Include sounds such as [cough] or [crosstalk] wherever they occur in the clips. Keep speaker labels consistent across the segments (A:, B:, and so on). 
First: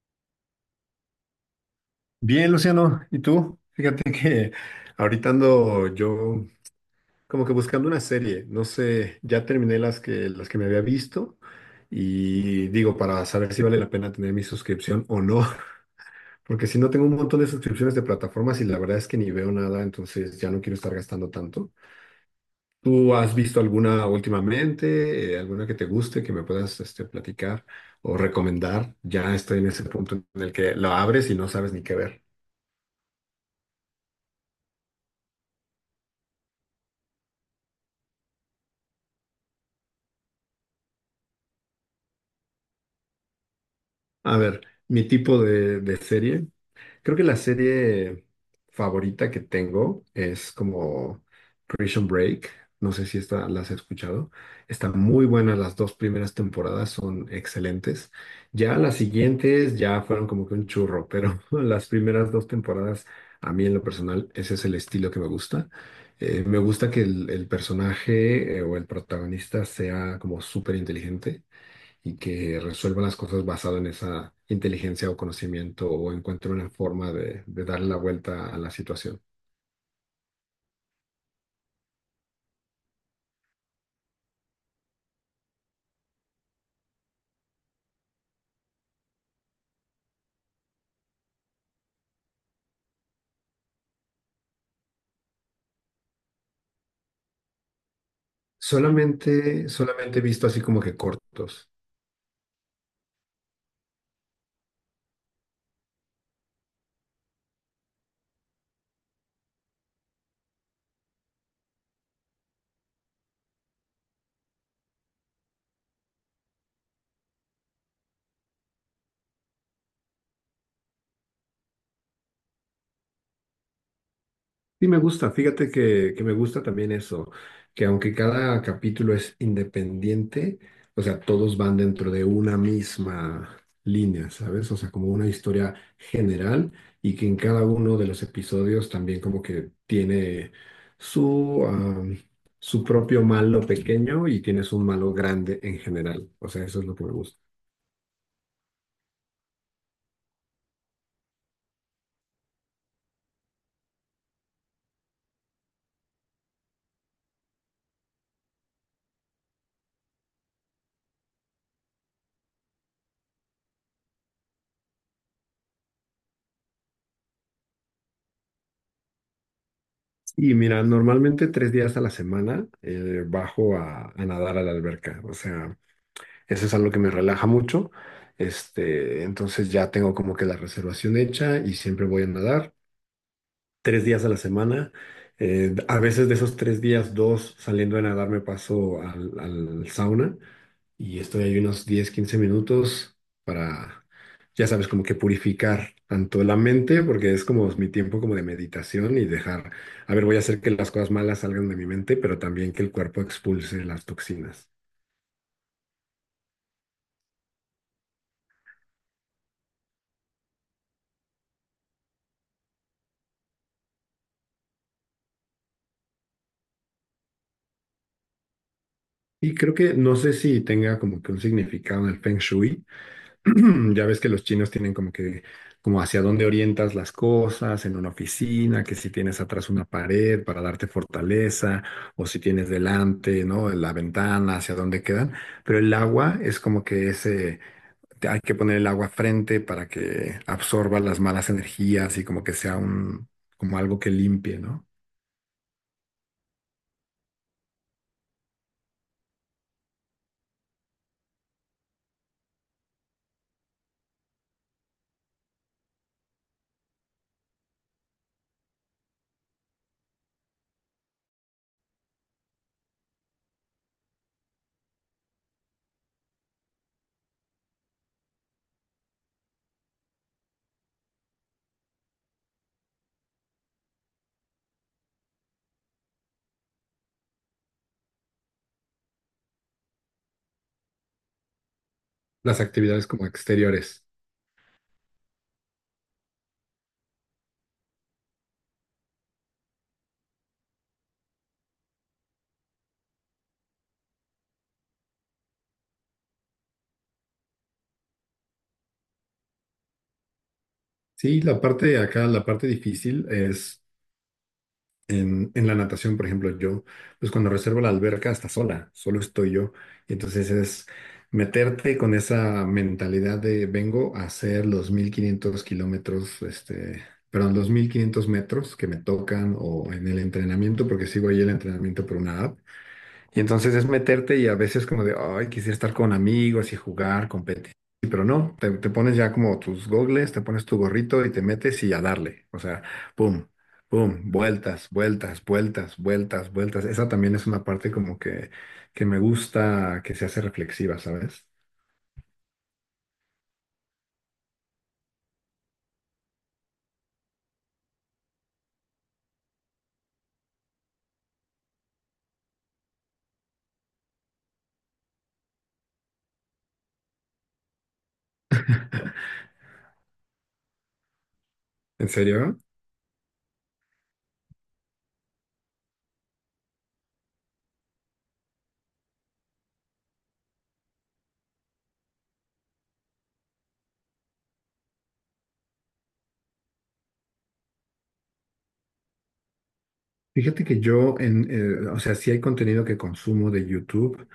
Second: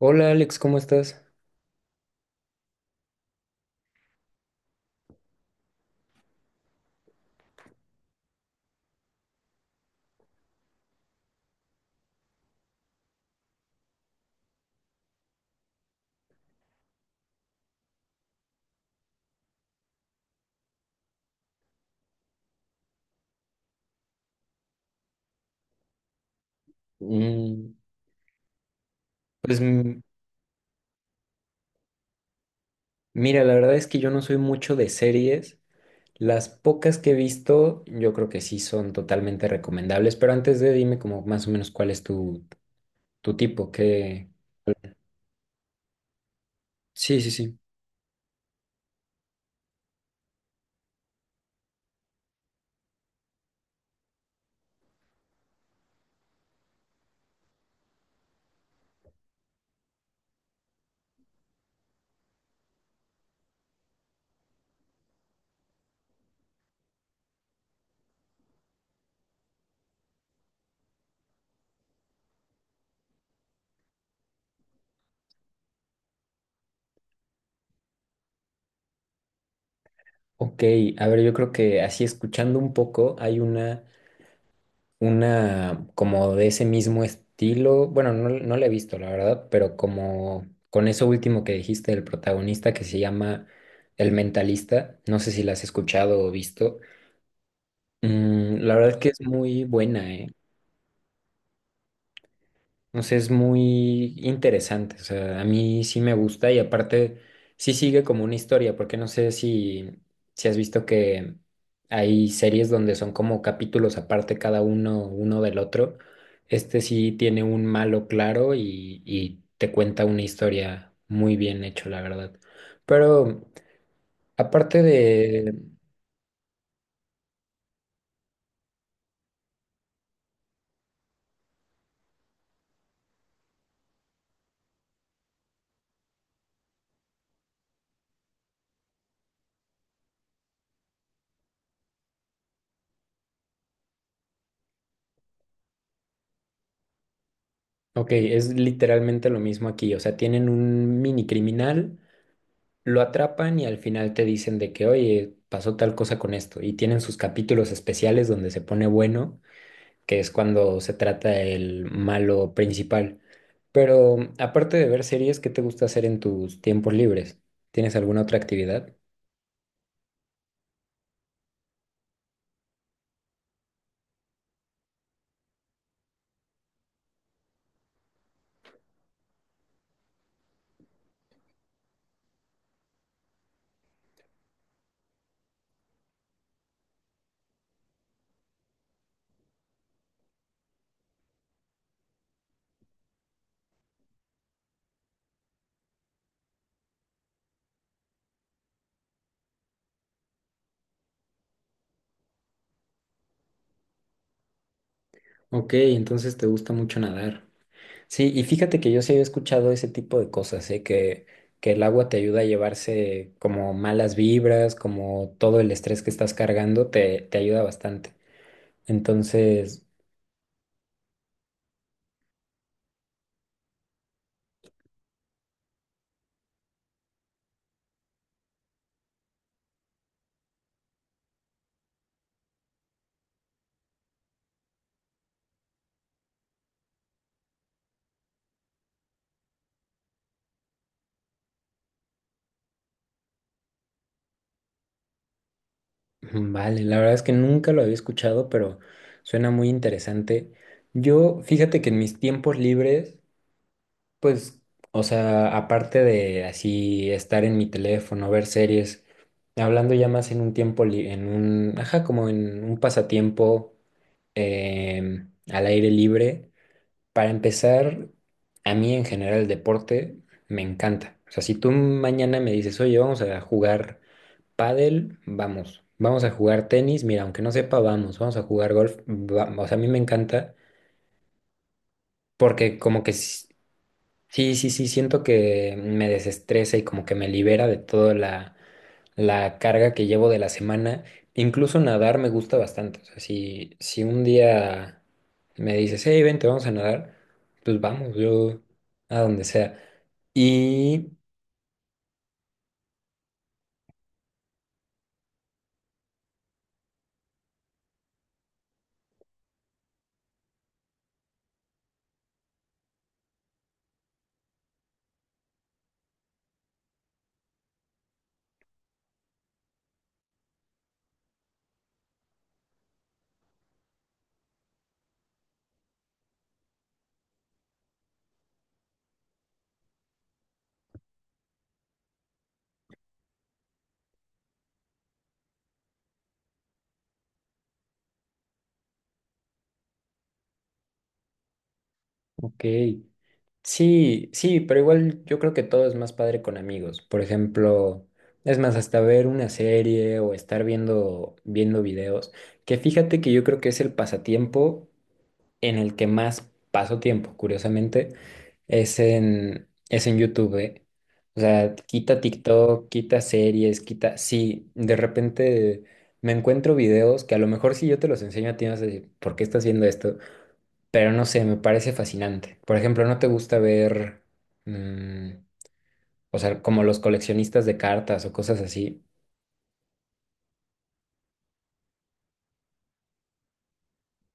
A: Hola Alex, ¿cómo estás?
B: Bien, Luciano, ¿y tú? Fíjate [laughs] que ahorita ando yo como que buscando una serie. No sé, ya terminé las que me había visto y digo, para saber si vale la pena tener mi suscripción o no, [laughs] porque si no tengo un montón de suscripciones de plataformas y la verdad es que ni veo nada, entonces ya no quiero estar gastando tanto. ¿Tú has visto alguna últimamente, alguna que te guste, que me puedas este, platicar
A: Mm.
B: o recomendar? Ya
A: Pues
B: estoy en ese punto en el que la abres y no sabes ni qué ver.
A: mira, la verdad es que yo no soy mucho de series. Las pocas que he visto, yo creo que sí son totalmente recomendables, pero antes de dime como más o menos cuál es tu tipo, que...
B: A ver, mi tipo de serie. Creo
A: Sí,
B: que
A: sí,
B: la
A: sí.
B: serie favorita que tengo es como Prison Break. No sé si esta las has escuchado. Están muy buenas las dos primeras temporadas, son excelentes. Ya las siguientes ya fueron como que un churro, pero [laughs] las primeras dos temporadas, a mí en lo personal, ese es el estilo que me gusta. Me gusta que el personaje o el protagonista sea como súper inteligente y que resuelva las cosas basado en esa inteligencia o conocimiento o encuentre una forma de darle la vuelta a la situación.
A: Ok, a ver, yo creo que así escuchando un poco, hay una como de ese mismo estilo. Bueno, no, no la he visto, la verdad, pero como con eso último que dijiste del protagonista que se llama El Mentalista, no sé si la has escuchado o visto. Mm, la verdad es que es muy
B: Solamente,
A: buena,
B: solamente he
A: ¿eh?
B: visto así como que cortos.
A: O sea, es muy interesante. O sea, a mí sí me gusta y aparte sí sigue como una historia, porque no sé si has visto que hay series donde son como capítulos aparte cada uno, uno del otro. Este sí tiene un malo claro y te cuenta una historia muy bien hecho, la verdad. Pero aparte
B: Sí, me gusta,
A: de,
B: fíjate que me gusta también eso, que aunque cada capítulo es independiente, o sea, todos van dentro de una misma línea, ¿sabes? O sea, como una historia general y que en cada uno de los episodios también como que tiene su, su propio malo pequeño y tienes un malo grande en general. O sea, eso es lo que me gusta.
A: ok, es literalmente lo mismo aquí. O sea, tienen un mini criminal. Lo atrapan y al final te dicen de que, oye, pasó tal cosa con esto. Y tienen sus capítulos especiales donde se pone bueno, que es cuando se trata el malo principal. Pero aparte de ver series, ¿qué te gusta hacer en tus tiempos libres? ¿Tienes alguna otra actividad?
B: Y mira, normalmente tres días a la semana bajo a nadar a la alberca. O sea, eso es algo que me relaja mucho. Este, entonces ya tengo como que la reservación hecha y siempre voy a nadar tres días a la semana. A veces de esos tres días, dos saliendo a nadar me paso al sauna y estoy ahí unos 10 15 minutos para, ya sabes, como que purificar tanto la mente, porque es como mi tiempo como de meditación y dejar, a ver, voy a hacer que las cosas malas salgan de mi mente, pero también que el cuerpo expulse las toxinas.
A: Ok, entonces te gusta mucho nadar. Sí, y fíjate que yo sí había escuchado ese tipo de cosas, ¿eh? Que el agua te ayuda a llevarse como malas vibras, como todo el estrés que estás cargando, te ayuda bastante.
B: Y creo
A: Entonces,
B: que no sé si tenga como que un significado en el Feng Shui. [clears throat] Ya ves que los chinos tienen como que, como hacia dónde orientas las cosas en una oficina, que si tienes atrás una pared para darte fortaleza, o si tienes delante, ¿no? La ventana, hacia dónde quedan. Pero el agua es como que ese, hay que poner el agua frente para que absorba las malas energías y como que sea un, como algo que limpie, ¿no?
A: mm, vale, la verdad es que nunca lo había escuchado, pero suena muy interesante. Yo, fíjate que en mis tiempos libres, pues, o sea, aparte de así estar en mi teléfono, ver series, hablando ya más en un tiempo, li- en un, ajá, como en un pasatiempo al aire libre, para empezar, a mí en general el deporte me encanta. O sea, si tú mañana me dices, oye, vamos a jugar. Pádel, vamos, vamos a jugar tenis, mira, aunque no sepa, vamos, vamos a jugar golf, vamos, o sea, a mí me encanta
B: Las
A: porque como
B: actividades
A: que
B: como
A: sí,
B: exteriores.
A: sí, sí, sí, siento que me desestresa y como que me libera de toda la carga que llevo de la semana. Incluso nadar me gusta bastante, o sea, si un día me dices, hey, vente, vamos a nadar, pues vamos, yo a donde sea. Y,
B: Sí, la parte de acá, la parte difícil es en la natación, por ejemplo, yo, pues cuando reservo la alberca está sola, solo estoy yo. Y entonces es meterte con esa mentalidad de vengo a hacer los 1500 kilómetros, este, perdón, los 1500 metros que me tocan o en el entrenamiento, porque sigo ahí el entrenamiento por una app. Y entonces es meterte y a veces como de, ay, quisiera estar con amigos y jugar, competir. Pero no, te pones ya como tus gogles, te pones tu gorrito y te metes y a darle. O sea, pum, pum, vueltas, vueltas, vueltas, vueltas, vueltas. Esa también es una parte como que me gusta, que se hace reflexiva, ¿sabes?
A: ok. Sí, sí, pero igual yo creo que todo es más padre con amigos. Por ejemplo, es más, hasta ver una serie o estar viendo videos, que fíjate que yo creo que es el pasatiempo en el que más paso tiempo, curiosamente, es
B: [laughs]
A: en YouTube, ¿eh? O sea,
B: ¿En
A: quita
B: serio?
A: TikTok, quita series, quita... Sí, de repente me encuentro videos que a lo mejor si yo te los enseño a ti vas a decir, ¿por qué estás viendo esto? Pero no sé, me parece fascinante. Por ejemplo, ¿no te gusta ver, mm, o sea, como los coleccionistas de cartas o cosas así?
B: Fíjate que yo, en, o sea, sí hay contenido que consumo de YouTube,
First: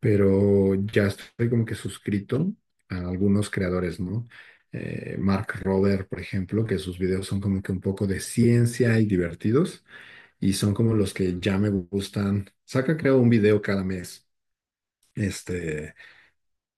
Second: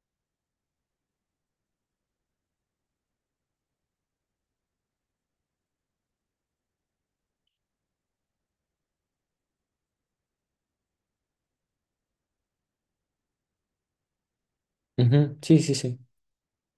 B: pero ya estoy como que suscrito a algunos creadores, ¿no? Mark Rober, por ejemplo, que sus videos son como que un poco de ciencia y divertidos, y son como los que ya me gustan. Saca, creo, un video cada mes.
A: Ujú. Sí, sí,
B: Este.
A: sí.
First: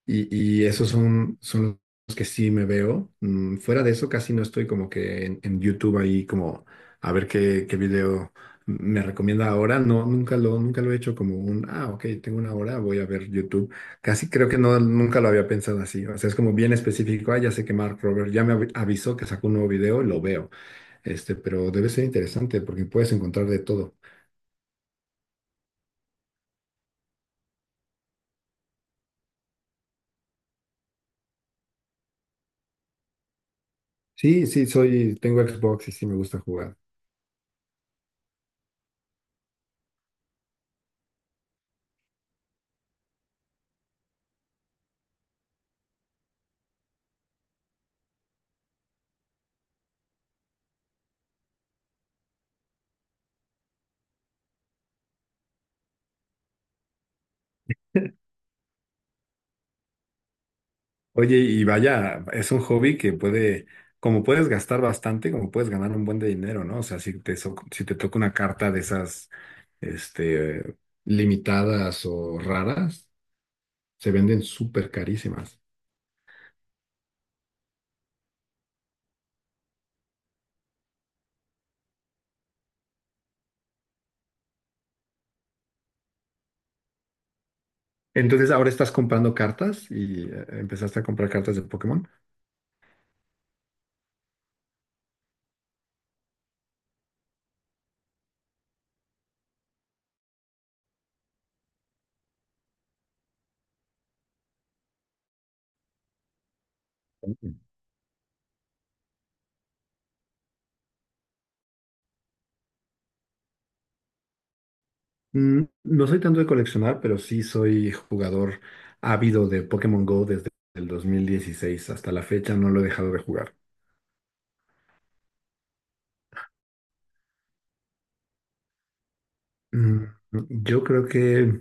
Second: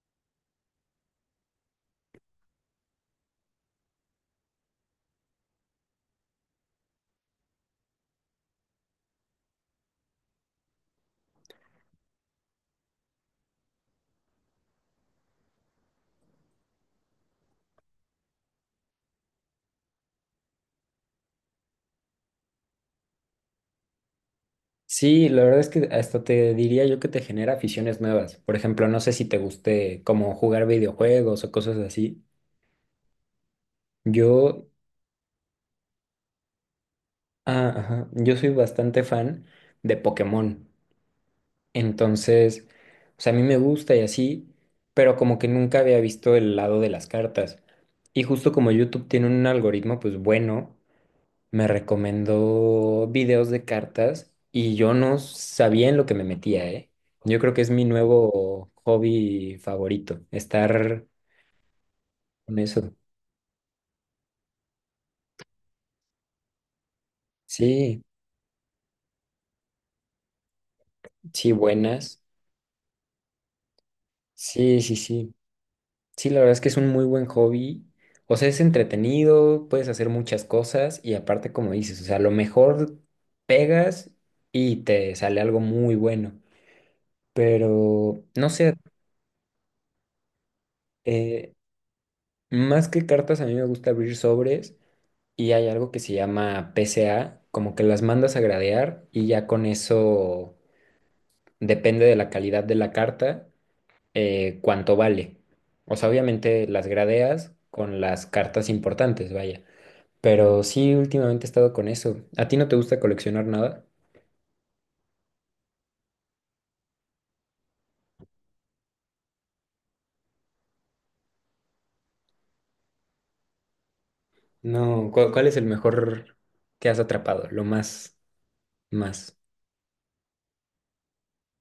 B: Y esos son, son los que sí me veo. Fuera de eso, casi no estoy como que en YouTube ahí como a ver qué, qué video me recomienda ahora. No, nunca lo he hecho como un, ah, ok, tengo una hora, voy a ver YouTube. Casi creo que no, nunca lo había pensado así. O sea, es como bien específico. Ah, ya sé que Mark Robert ya me avisó que sacó un nuevo video y lo veo. Este, pero debe ser interesante porque puedes encontrar de todo.
A: Sí, la verdad es que hasta te diría yo que te genera aficiones nuevas. Por ejemplo, no sé si te guste como jugar videojuegos o cosas así.
B: Sí,
A: Yo,
B: sí, soy, tengo Xbox y sí me gusta jugar.
A: ah, ajá, yo soy bastante fan de Pokémon. Entonces, o sea, a mí me gusta y así, pero como que nunca había visto el lado de las cartas. Y justo como YouTube tiene un algoritmo, pues bueno, me recomendó videos de cartas y yo no sabía en lo que me metía, ¿eh? Yo creo que es mi nuevo hobby favorito, estar
B: Oye, y vaya, es
A: con
B: un
A: eso.
B: hobby que puede, como puedes gastar bastante, como puedes ganar un buen de dinero, ¿no? O sea, si te, si te
A: Sí,
B: toca una carta de esas, este,
A: sí,
B: limitadas
A: buenas.
B: o raras, se venden
A: Sí,
B: súper
A: sí, sí.
B: carísimas.
A: Sí, la verdad es que es un muy buen hobby. O sea, es entretenido, puedes hacer muchas cosas y aparte, como dices, o sea, a lo mejor pegas y te sale algo muy bueno. Pero, no
B: Entonces, ahora
A: sé,
B: estás comprando cartas y empezaste a comprar
A: eh,
B: cartas de Pokémon.
A: más que cartas, a mí me gusta abrir sobres y hay algo que se llama PCA, como que las mandas a gradear y ya con eso depende de la calidad de la carta, cuánto vale. O sea, obviamente las gradeas con las cartas importantes, vaya. Pero sí, últimamente he estado con eso. ¿A ti no te gusta coleccionar nada?
B: Mm, no soy tanto de coleccionar, pero sí soy jugador ávido de Pokémon Go desde el 2016. Hasta la fecha no lo he dejado de jugar.
A: No, ¿cu- ¿cuál es el mejor que has atrapado? Lo más, más.
B: Mm, yo creo que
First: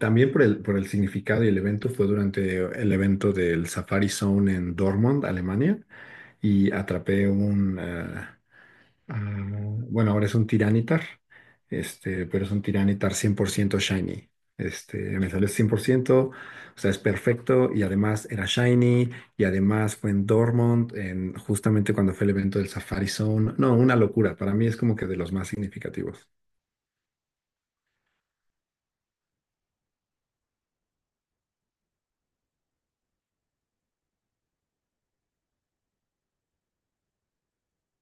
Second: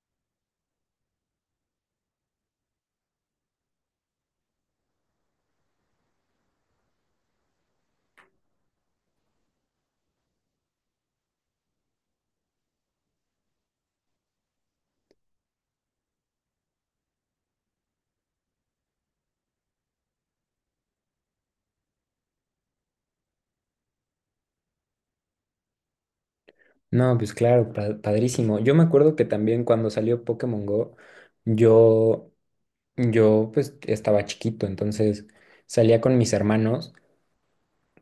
B: también por el significado y el evento fue durante el evento del Safari Zone en Dortmund, Alemania, y atrapé un, ah, bueno, ahora es un Tiranitar, este, pero es un Tiranitar 100% shiny. Este, me salió 100%, o sea, es perfecto y además era shiny y además fue en Dortmund, en, justamente cuando fue el evento del Safari Zone. No, una locura, para mí es como que de los más significativos.
A: No, pues claro, pa- padrísimo. Yo me acuerdo que también cuando salió Pokémon Go, yo, yo pues estaba chiquito, entonces salía con mis hermanos,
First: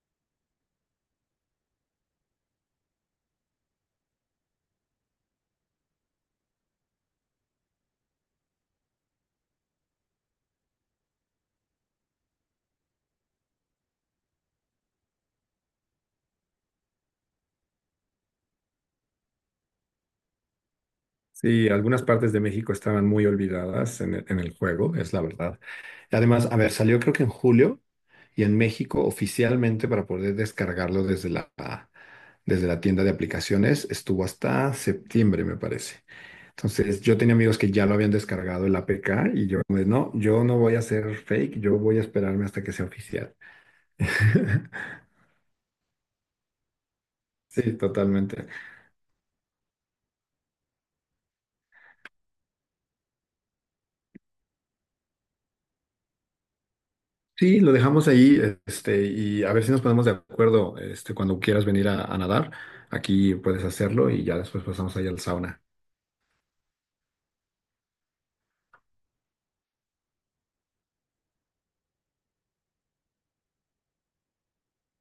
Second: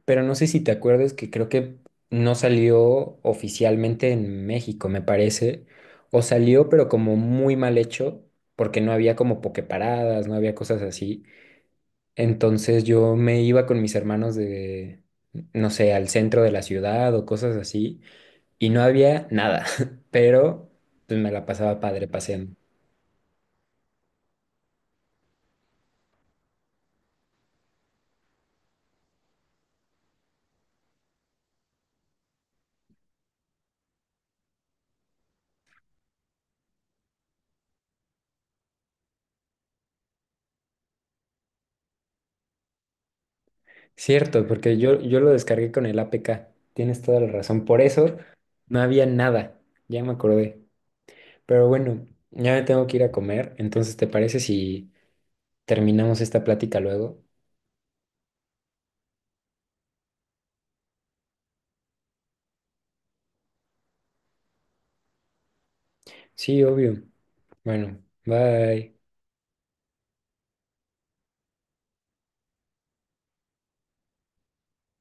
A: pero no sé si te acuerdas que creo que no salió oficialmente en México, me parece, o salió pero como muy mal hecho, porque no había como pokeparadas, no había cosas así. Entonces yo me iba con mis hermanos de, no sé, al centro de la ciudad o cosas así, y no había nada, [laughs] pero pues me la
B: Sí,
A: pasaba
B: algunas
A: padre
B: partes de
A: paseando.
B: México estaban muy olvidadas en el juego, es la verdad. Y además, a ver, salió creo que en julio y en México oficialmente para poder descargarlo desde la tienda de aplicaciones estuvo hasta septiembre, me parece. Entonces, yo tenía amigos que ya lo habían descargado el APK y yo, pues, no, yo no voy a hacer fake, yo voy a esperarme hasta que sea oficial. [laughs]
A: Cierto, porque yo lo descargué con el APK, tienes toda la razón,
B: Sí,
A: por eso
B: totalmente.
A: no había nada, ya me acordé. Pero bueno, ya me tengo que ir a comer, entonces ¿te parece si terminamos esta plática luego?
B: Sí, lo dejamos ahí, este, y a ver si nos ponemos de acuerdo, este, cuando quieras venir a nadar, aquí puedes hacerlo y ya después pasamos ahí al sauna.
A: Sí, obvio. Bueno, bye.